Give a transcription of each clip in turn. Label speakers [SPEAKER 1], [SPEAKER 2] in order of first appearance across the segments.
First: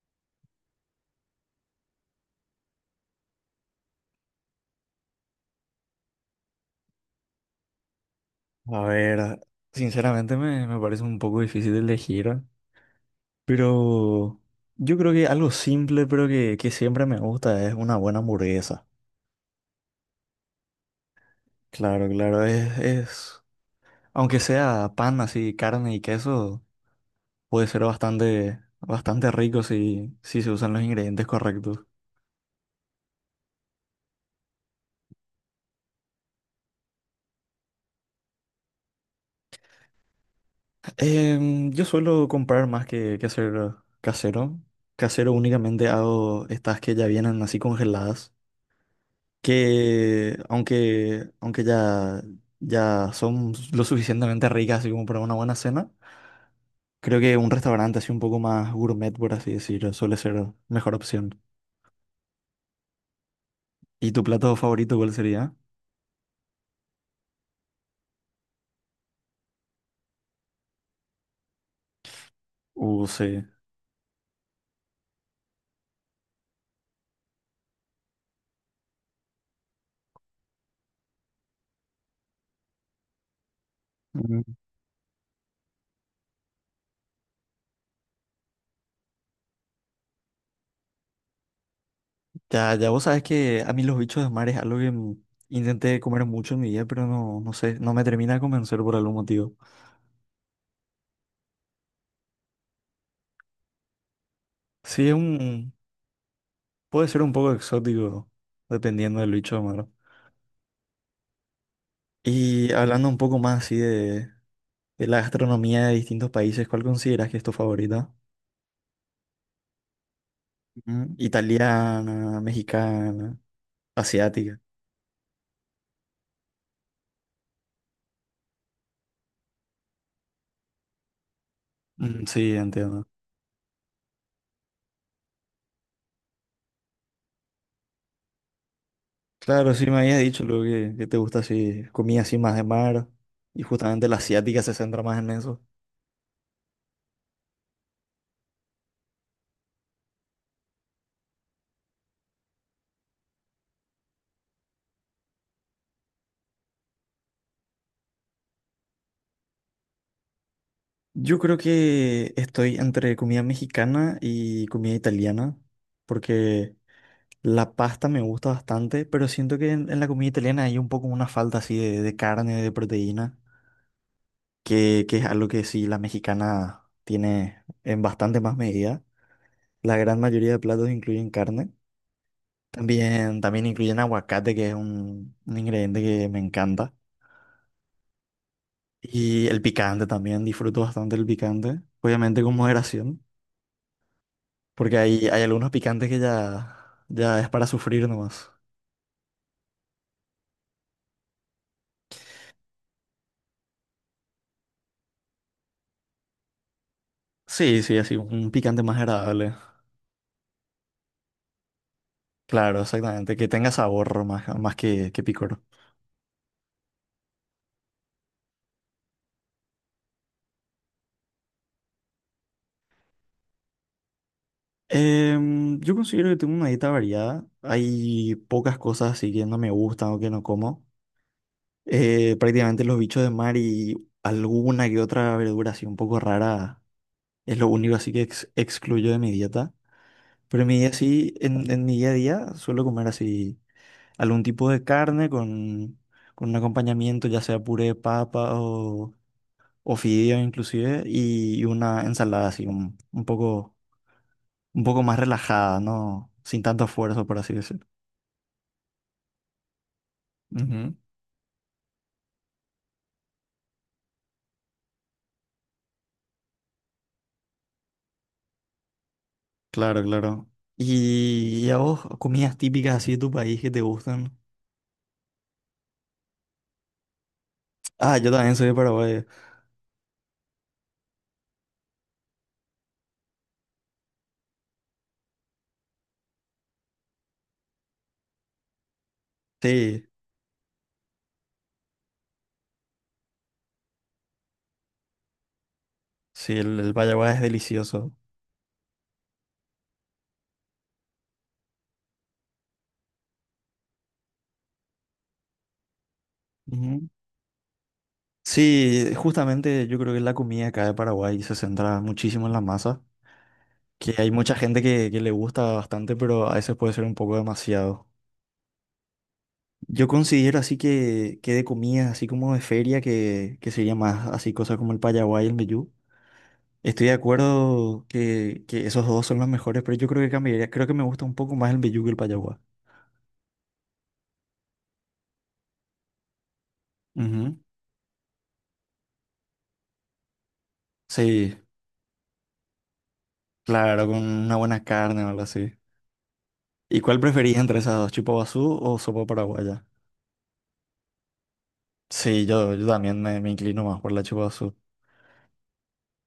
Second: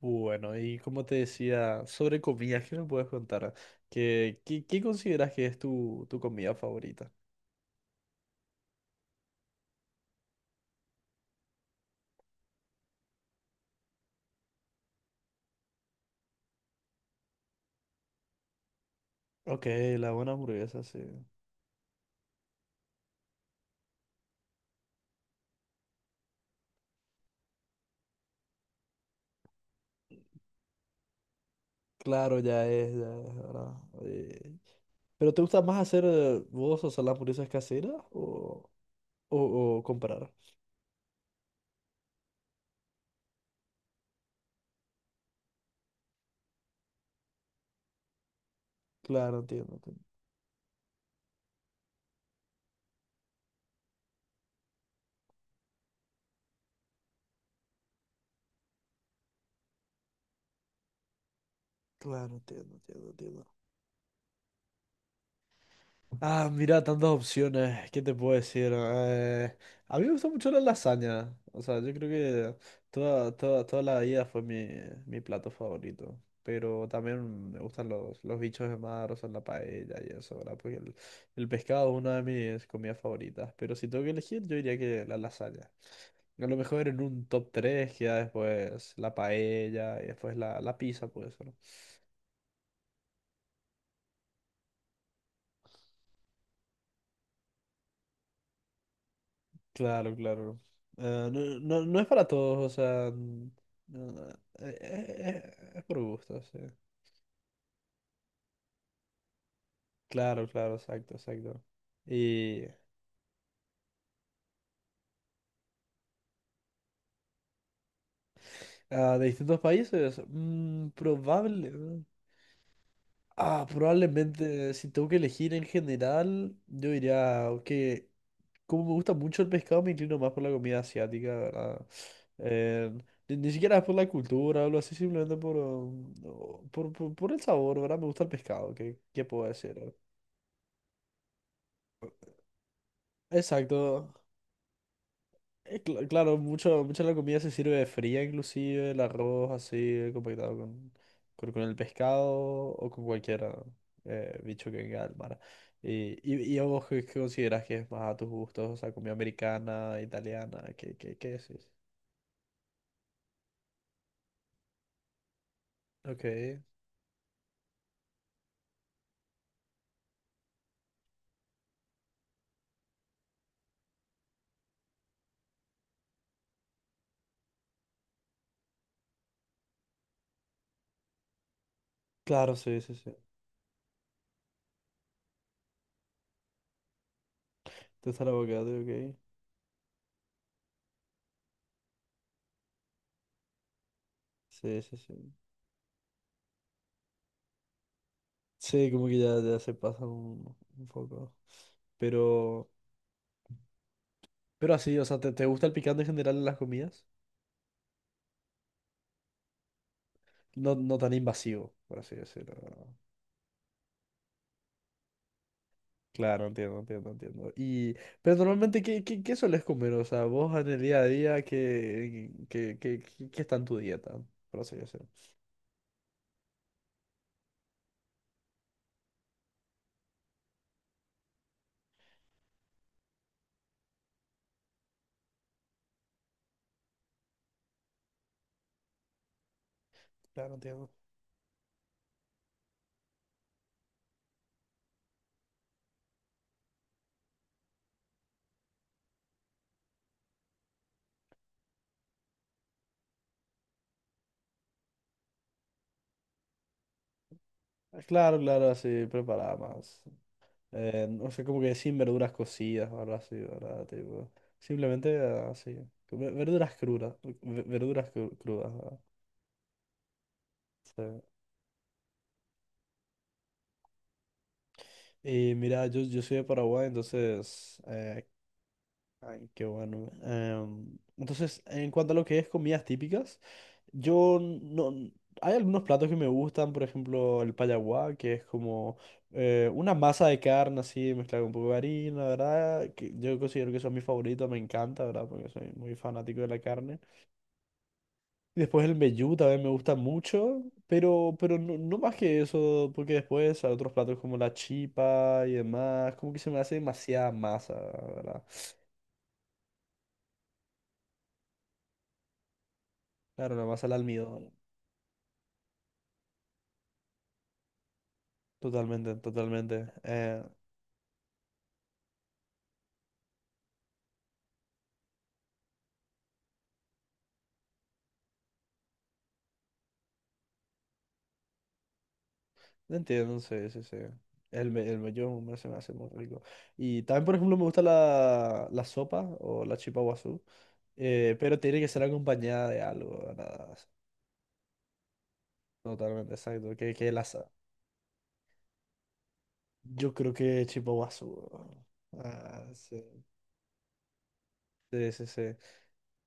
[SPEAKER 1] Bueno, y como te decía, sobre comidas, ¿qué me puedes contar? ¿Qué consideras que es tu comida favorita?
[SPEAKER 2] A ver, sinceramente me parece un poco difícil de elegir, pero yo creo que algo simple, pero que siempre me gusta, es una buena hamburguesa.
[SPEAKER 1] Ok, la buena hamburguesa, sí.
[SPEAKER 2] Claro, claro, aunque sea pan así, carne y queso, puede ser bastante rico si se usan los ingredientes correctos.
[SPEAKER 1] Claro, ya es, ¿verdad? Eh, ¿Pero te gusta más hacer vos, o sea, las hamburguesas caseras o, o comprar?
[SPEAKER 2] Yo suelo comprar más que hacer casero. Casero únicamente hago estas que ya vienen así congeladas.
[SPEAKER 1] Claro, entiendo, entiendo.
[SPEAKER 2] Que ya son lo suficientemente ricas así como para una buena cena, creo que un restaurante así un poco más gourmet, por así decirlo, suele ser mejor opción.
[SPEAKER 1] Claro, entiendo, entiendo, entiendo.
[SPEAKER 2] ¿Y tu plato favorito cuál sería?
[SPEAKER 1] Ah, mira, tantas opciones. ¿Qué te puedo decir? A mí me gusta mucho la lasaña. O sea, yo creo que
[SPEAKER 2] Sí.
[SPEAKER 1] toda la vida fue mi plato favorito. Pero también me gustan los bichos de mar, o sea, la paella y eso, ¿verdad? Porque el pescado es una de mis comidas favoritas. Pero si tengo que elegir,
[SPEAKER 2] Mm.
[SPEAKER 1] yo diría que la lasaña. A lo mejor en un top 3 queda después la paella y después la pizza, puede ser.
[SPEAKER 2] Ya, ya vos sabes que a mí los bichos de mar es algo que intenté comer mucho en mi vida, pero no, no sé, no me termina de convencer por algún motivo.
[SPEAKER 1] Claro, claro. No, no, no es para todos, o sea, no, no,
[SPEAKER 2] Sí, es un,
[SPEAKER 1] es por gusto, sí.
[SPEAKER 2] Puede ser un poco exótico, dependiendo del bicho de mar.
[SPEAKER 1] Claro, claro, exacto, exacto. Y
[SPEAKER 2] Y hablando un poco más así de la gastronomía de distintos países, ¿cuál consideras que es tu favorita?
[SPEAKER 1] de distintos países,
[SPEAKER 2] Ujú. Italiana, mexicana,
[SPEAKER 1] ah,
[SPEAKER 2] asiática.
[SPEAKER 1] probablemente, si tengo que elegir en general, yo diría que como me gusta mucho el pescado, me inclino más por la comida asiática, ¿verdad?
[SPEAKER 2] Mm, sí,
[SPEAKER 1] Eh,
[SPEAKER 2] entiendo.
[SPEAKER 1] ni siquiera es por la cultura o algo así, simplemente por, por el sabor, ¿verdad? Me gusta el pescado, ¿ qué puedo
[SPEAKER 2] Claro,
[SPEAKER 1] decir?
[SPEAKER 2] sí me habías dicho luego que te gusta así, comida así más de mar, y justamente
[SPEAKER 1] Exacto.
[SPEAKER 2] la asiática se centra más en eso.
[SPEAKER 1] Claro, mucha de la comida se sirve fría, inclusive el arroz así, compactado con, con el pescado o con cualquier bicho que venga del mar. Y a vos, ¿ qué considerás que es más a tus gustos? O sea, comida americana, italiana, ¿ qué
[SPEAKER 2] Yo creo
[SPEAKER 1] decís?
[SPEAKER 2] que estoy entre comida mexicana y comida italiana,
[SPEAKER 1] Ok.
[SPEAKER 2] porque la pasta me gusta bastante, pero siento que en la comida italiana hay un poco una falta así de carne, de proteína. Que es algo que sí la mexicana tiene en bastante más medida. La gran mayoría de platos incluyen carne.
[SPEAKER 1] Claro, sí, sí, sí.
[SPEAKER 2] También incluyen aguacate, que es un ingrediente que me encanta.
[SPEAKER 1] Te gusta el abogado, ok.
[SPEAKER 2] Y el picante también, disfruto bastante el picante. Obviamente con moderación,
[SPEAKER 1] Sí, sí,
[SPEAKER 2] porque hay,
[SPEAKER 1] sí.
[SPEAKER 2] hay algunos picantes que ya es para sufrir nomás.
[SPEAKER 1] Sí, como que ya, ya se pasa un poco. Pero, pero así, o sea, ¿ te gusta el picante en general en las comidas?
[SPEAKER 2] Sí, sí, así, un picante más agradable.
[SPEAKER 1] No, no tan invasivo, por así decirlo,
[SPEAKER 2] Claro,
[SPEAKER 1] ¿no?
[SPEAKER 2] exactamente, que tenga sabor más, más que picor.
[SPEAKER 1] Claro, entiendo, entiendo, entiendo. Y, pero normalmente, ¿ qué sueles comer? O sea, vos en el día a día, ¿ qué está en tu dieta? Por así decirlo.
[SPEAKER 2] Yo considero que tengo una dieta variada. Hay pocas cosas así que no me gustan o que no como. Prácticamente los bichos de mar y alguna que otra verdura así un poco rara es lo único así que excluyo de mi dieta.
[SPEAKER 1] Claro,
[SPEAKER 2] Pero en mi
[SPEAKER 1] entiendo.
[SPEAKER 2] día sí, en mi día a día suelo comer así algún tipo de carne con un acompañamiento, ya sea puré de papa o fideo inclusive, y una ensalada así un poco más relajada, ¿no? Sin tanto esfuerzo, por así decirlo.
[SPEAKER 1] Ah, claro, claro, así, preparada más.
[SPEAKER 2] Ujú.
[SPEAKER 1] O sea, como que sin verduras cocidas o algo así, ¿verdad? Tipo, simplemente así. Verduras crudas. Verduras crudas, ¿verdad?
[SPEAKER 2] Claro, claro.
[SPEAKER 1] Sí.
[SPEAKER 2] Y a vos comidas típicas así de tu país que te gustan?
[SPEAKER 1] Y mira, yo soy de Paraguay, entonces
[SPEAKER 2] Ah, yo también soy de Paraguay.
[SPEAKER 1] ay, qué bueno. Entonces, en cuanto a lo que es comidas típicas, yo no... Hay algunos platos que me gustan, por ejemplo, el payaguá, que es como una
[SPEAKER 2] Sí,
[SPEAKER 1] masa de carne así mezclada con un poco de harina, ¿verdad? Que yo considero que eso es mi favorito, me encanta, ¿verdad? Porque soy muy fanático de
[SPEAKER 2] sí,
[SPEAKER 1] la
[SPEAKER 2] el
[SPEAKER 1] carne.
[SPEAKER 2] payaguá es delicioso.
[SPEAKER 1] Y después el mbejú también me gusta mucho, pero no, no más que eso, porque después hay otros platos como la chipa y demás, como que se me hace
[SPEAKER 2] Ujú.
[SPEAKER 1] demasiada masa, ¿verdad?
[SPEAKER 2] Sí, justamente yo creo que la comida acá de Paraguay se centra muchísimo en la masa,
[SPEAKER 1] Claro, la masa al
[SPEAKER 2] que hay
[SPEAKER 1] almidón.
[SPEAKER 2] mucha gente que le gusta bastante, pero a veces puede ser un poco demasiado.
[SPEAKER 1] Totalmente, totalmente.
[SPEAKER 2] Yo considero así que de comidas, así como de feria, que sería más así cosas como el payaguá y el mbejú. Estoy de acuerdo que esos dos son los mejores, pero yo creo que cambiaría. Creo que me gusta un poco más el mbejú que el payaguá.
[SPEAKER 1] Entiendo, sí, sí, sí. El, el mello se me hace muy rico. Y también, por ejemplo,
[SPEAKER 2] Ujú.
[SPEAKER 1] me gusta la sopa o la chipa guazú,
[SPEAKER 2] Sí,
[SPEAKER 1] pero tiene que ser acompañada de algo, ¿verdad?
[SPEAKER 2] claro, con una buena carne o algo así.
[SPEAKER 1] Totalmente, exacto.
[SPEAKER 2] ¿Y
[SPEAKER 1] Que
[SPEAKER 2] cuál
[SPEAKER 1] la,
[SPEAKER 2] preferís entre esas dos, chupa guazú o sopa paraguaya?
[SPEAKER 1] yo creo que chipa guazú. Weón.
[SPEAKER 2] Sí,
[SPEAKER 1] Ah,
[SPEAKER 2] yo
[SPEAKER 1] sí,
[SPEAKER 2] también me inclino más por la chupa guazú.
[SPEAKER 1] sí, sí, sí.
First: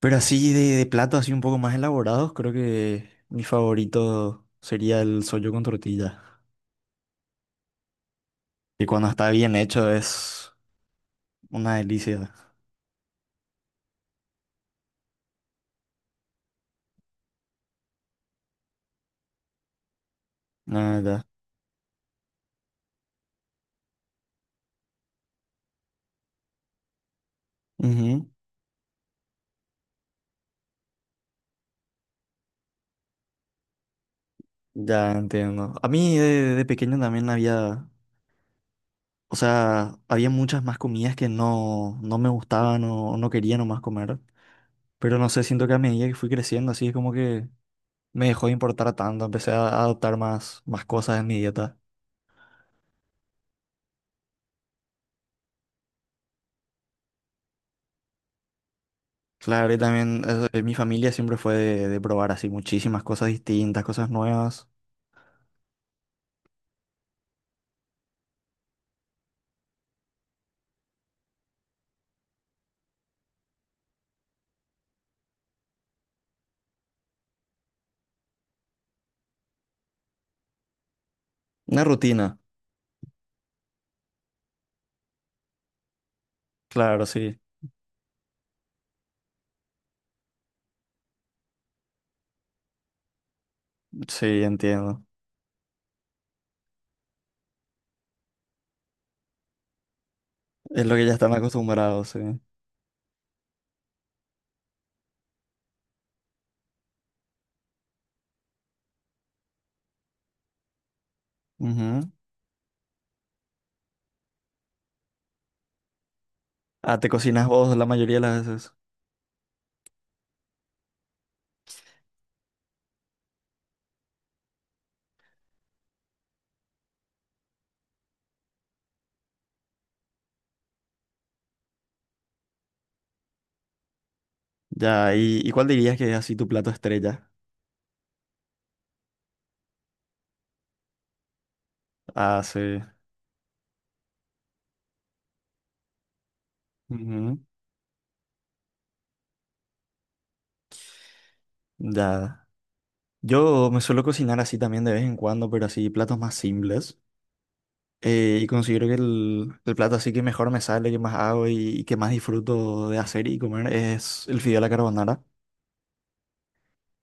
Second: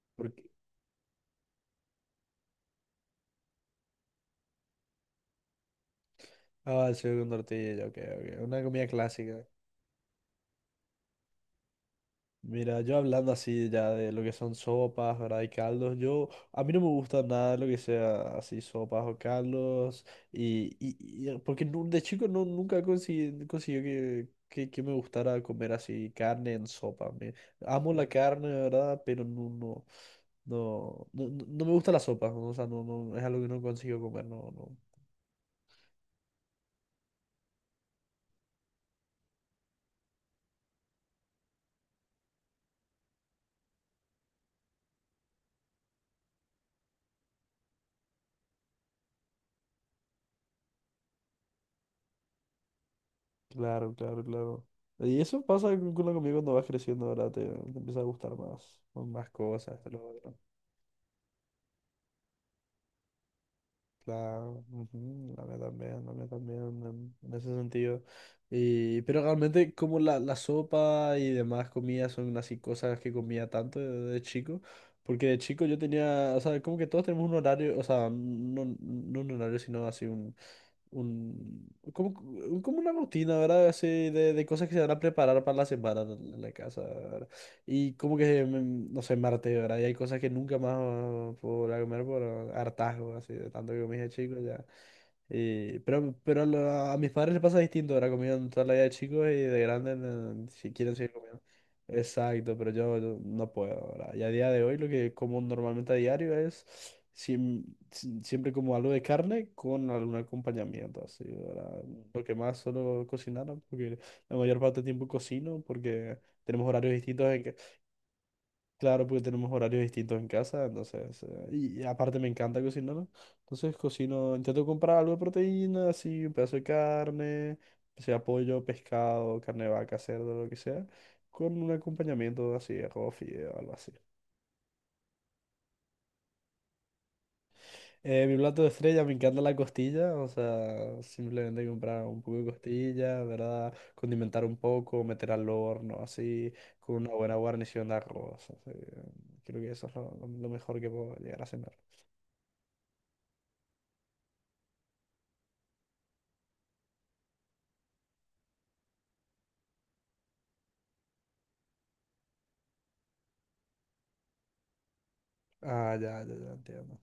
[SPEAKER 2] Pero
[SPEAKER 1] Porque,
[SPEAKER 2] así de platos así un poco más elaborados, creo que mi favorito sería el sollo con tortilla.
[SPEAKER 1] ah, el con tortilla, ok, ok. Una comida
[SPEAKER 2] Y cuando está
[SPEAKER 1] clásica.
[SPEAKER 2] bien hecho es una delicia.
[SPEAKER 1] Mira, yo hablando así ya de lo que son sopas, ¿verdad? Y caldos, yo, a mí no me gusta nada lo que sea así sopas o caldos,
[SPEAKER 2] La
[SPEAKER 1] porque de chico no, nunca conseguí, consiguió que me gustara comer así carne en sopa. Me, amo la
[SPEAKER 2] verdad.
[SPEAKER 1] carne, ¿verdad? Pero no, no, no, no, no me gusta la sopa, ¿no? O sea, no, no, es algo que no consigo comer, no, no.
[SPEAKER 2] Ya entiendo. A mí de pequeño también había, o sea, había muchas más comidas que no, no me gustaban o no quería nomás comer. Pero no sé, siento que a medida que fui creciendo, así es como que me dejó de importar tanto. Empecé a adoptar más, más cosas en mi dieta.
[SPEAKER 1] Claro, claro, claro. Y eso pasa con la comida cuando vas creciendo, ¿verdad? Te empieza a gustar más, más
[SPEAKER 2] Claro,
[SPEAKER 1] cosas,
[SPEAKER 2] y
[SPEAKER 1] esto, lo
[SPEAKER 2] también
[SPEAKER 1] otro.
[SPEAKER 2] mi familia siempre fue de probar así muchísimas cosas distintas, cosas
[SPEAKER 1] Claro,
[SPEAKER 2] nuevas.
[SPEAKER 1] ujú, la mía también en ese sentido. Y, pero realmente como la sopa y demás comidas son así cosas que comía tanto de chico, porque de chico yo tenía, o sea, como que todos tenemos un horario, o sea, no un horario, sino así un,
[SPEAKER 2] Una
[SPEAKER 1] como,
[SPEAKER 2] rutina.
[SPEAKER 1] como una rutina, ¿verdad? Así de cosas que se van a preparar para la semana en la casa,
[SPEAKER 2] Claro,
[SPEAKER 1] ¿verdad?
[SPEAKER 2] sí,
[SPEAKER 1] Y como que, no sé, martes, ¿verdad? Y hay cosas que nunca más puedo volver a comer por hartazgo, así, de tanto que comí de chico
[SPEAKER 2] sí,
[SPEAKER 1] ya.
[SPEAKER 2] entiendo.
[SPEAKER 1] Pero a a mis padres les pasa distinto, ahora comieron toda la vida de chicos y de grandes si
[SPEAKER 2] Es
[SPEAKER 1] quieren
[SPEAKER 2] lo que
[SPEAKER 1] seguir
[SPEAKER 2] ya están
[SPEAKER 1] comiendo.
[SPEAKER 2] acostumbrados, sí.
[SPEAKER 1] Exacto, pero yo no puedo ahora. Y a día de hoy lo que como normalmente a diario es siem- siempre como algo de carne con algún acompañamiento, así, ahora,
[SPEAKER 2] Ujú.
[SPEAKER 1] lo que más solo cocinar, ¿no? Porque la mayor parte del tiempo cocino porque tenemos horarios
[SPEAKER 2] Ah, ¿te
[SPEAKER 1] distintos en
[SPEAKER 2] cocinas
[SPEAKER 1] que
[SPEAKER 2] vos la mayoría de las veces?
[SPEAKER 1] claro, porque tenemos horarios distintos en casa, entonces, y aparte me encanta cocinar, entonces cocino, intento comprar algo de proteína, así, un pedazo de carne, sea pollo, pescado, carne de vaca, cerdo, lo que sea, con un acompañamiento así, arroz, fideo, algo así.
[SPEAKER 2] Ya, y cuál dirías que es así tu plato estrella?
[SPEAKER 1] Mi plato de estrella, me encanta la costilla, o sea, simplemente comprar un poco
[SPEAKER 2] Ah,
[SPEAKER 1] de
[SPEAKER 2] sí.
[SPEAKER 1] costilla, ¿verdad? Condimentar un poco, meter al horno, así, con una buena
[SPEAKER 2] Ujú.
[SPEAKER 1] guarnición de arroz, así, creo que eso es lo mejor que puedo llegar a cenar.
[SPEAKER 2] Ya. Yo me suelo cocinar así también de vez en cuando, pero así platos más simples. Y considero que el plato así que mejor me sale, que más hago y que más disfruto de hacer y comer es el fideo a la carbonara,
[SPEAKER 1] Ah, ya, ya, ya, entiendo.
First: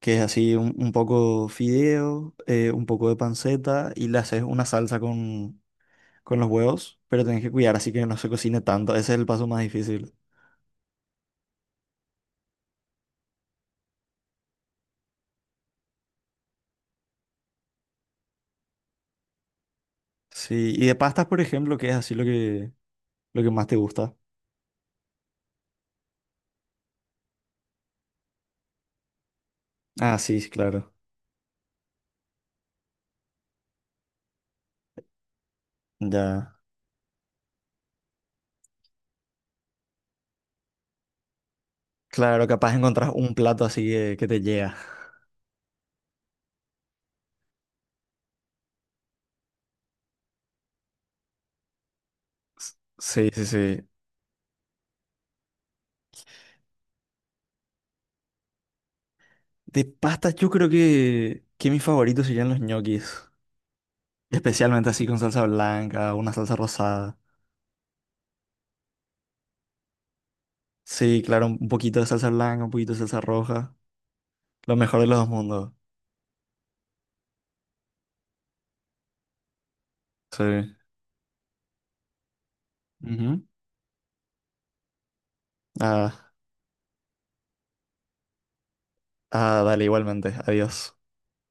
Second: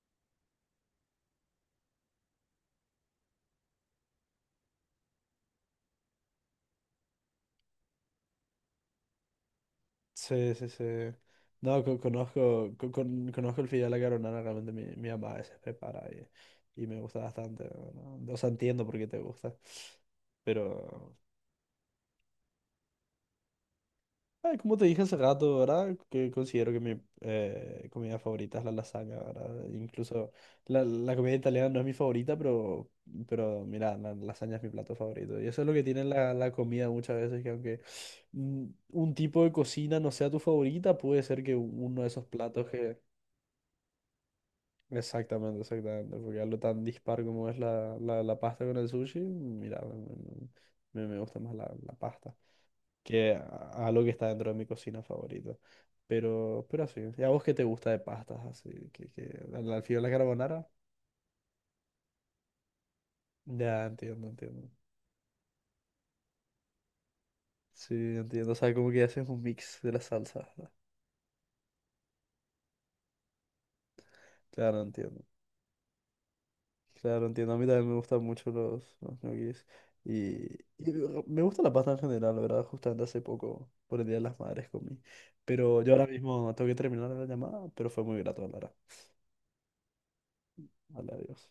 [SPEAKER 2] que es así un poco fideo, un poco de panceta y le haces una salsa con los huevos, pero tenés que cuidar así que no se cocine tanto. Ese es el paso más difícil.
[SPEAKER 1] Sí, sí, sí. No, conozco, conozco el fideo a la carbonara, realmente mi mamá a veces prepara y me gusta bastante, ¿no? O sea, entiendo por qué te gusta,
[SPEAKER 2] Sí, y de
[SPEAKER 1] pero
[SPEAKER 2] pastas, por ejemplo, que es así lo que lo que más te gusta.
[SPEAKER 1] ay, como te dije hace rato, ¿verdad? Que considero que mi comida favorita es la lasaña, ¿verdad?
[SPEAKER 2] Ah,
[SPEAKER 1] Incluso
[SPEAKER 2] sí, sí, claro.
[SPEAKER 1] la comida italiana no es mi favorita, pero mira, la lasaña es mi plato favorito. Y eso es lo que tiene la
[SPEAKER 2] Ya.
[SPEAKER 1] comida muchas veces, que aunque mm, un tipo de cocina no sea tu favorita, puede ser que uno de esos
[SPEAKER 2] Claro,
[SPEAKER 1] platos
[SPEAKER 2] capaz
[SPEAKER 1] que...
[SPEAKER 2] encontrás un plato así que te llega.
[SPEAKER 1] Exactamente, exactamente. Porque algo tan dispar como es la pasta con el sushi, mira, me gusta más la pasta
[SPEAKER 2] Sí,
[SPEAKER 1] que
[SPEAKER 2] sí, sí.
[SPEAKER 1] algo que está dentro de mi cocina favorita. Pero así. ¿Y a vos qué te gusta de pastas? Así, que al
[SPEAKER 2] De
[SPEAKER 1] fideo a la
[SPEAKER 2] pastas yo
[SPEAKER 1] carbonara.
[SPEAKER 2] creo que mis favoritos serían los ñoquis.
[SPEAKER 1] Ya, entiendo, entiendo.
[SPEAKER 2] Especialmente así con salsa blanca, una salsa rosada.
[SPEAKER 1] Sí, entiendo. O sea, como que haces un mix de las salsas, ¿no?
[SPEAKER 2] Sí, claro, un poquito de salsa blanca, un poquito de salsa roja. Lo
[SPEAKER 1] Claro,
[SPEAKER 2] mejor de los
[SPEAKER 1] entiendo.
[SPEAKER 2] dos mundos.
[SPEAKER 1] Claro, entiendo. A mí también me gustan mucho los ñoquis.
[SPEAKER 2] Sí.
[SPEAKER 1] Y, y me gusta la pasta en general, la verdad. Justamente hace
[SPEAKER 2] Ujú.
[SPEAKER 1] poco, por el Día de las Madres, comí. Pero yo ahora
[SPEAKER 2] Ah,
[SPEAKER 1] mismo tengo que terminar la llamada, pero fue muy grato hablar.
[SPEAKER 2] ah, dale, igualmente. Adiós.
[SPEAKER 1] Vale, adiós.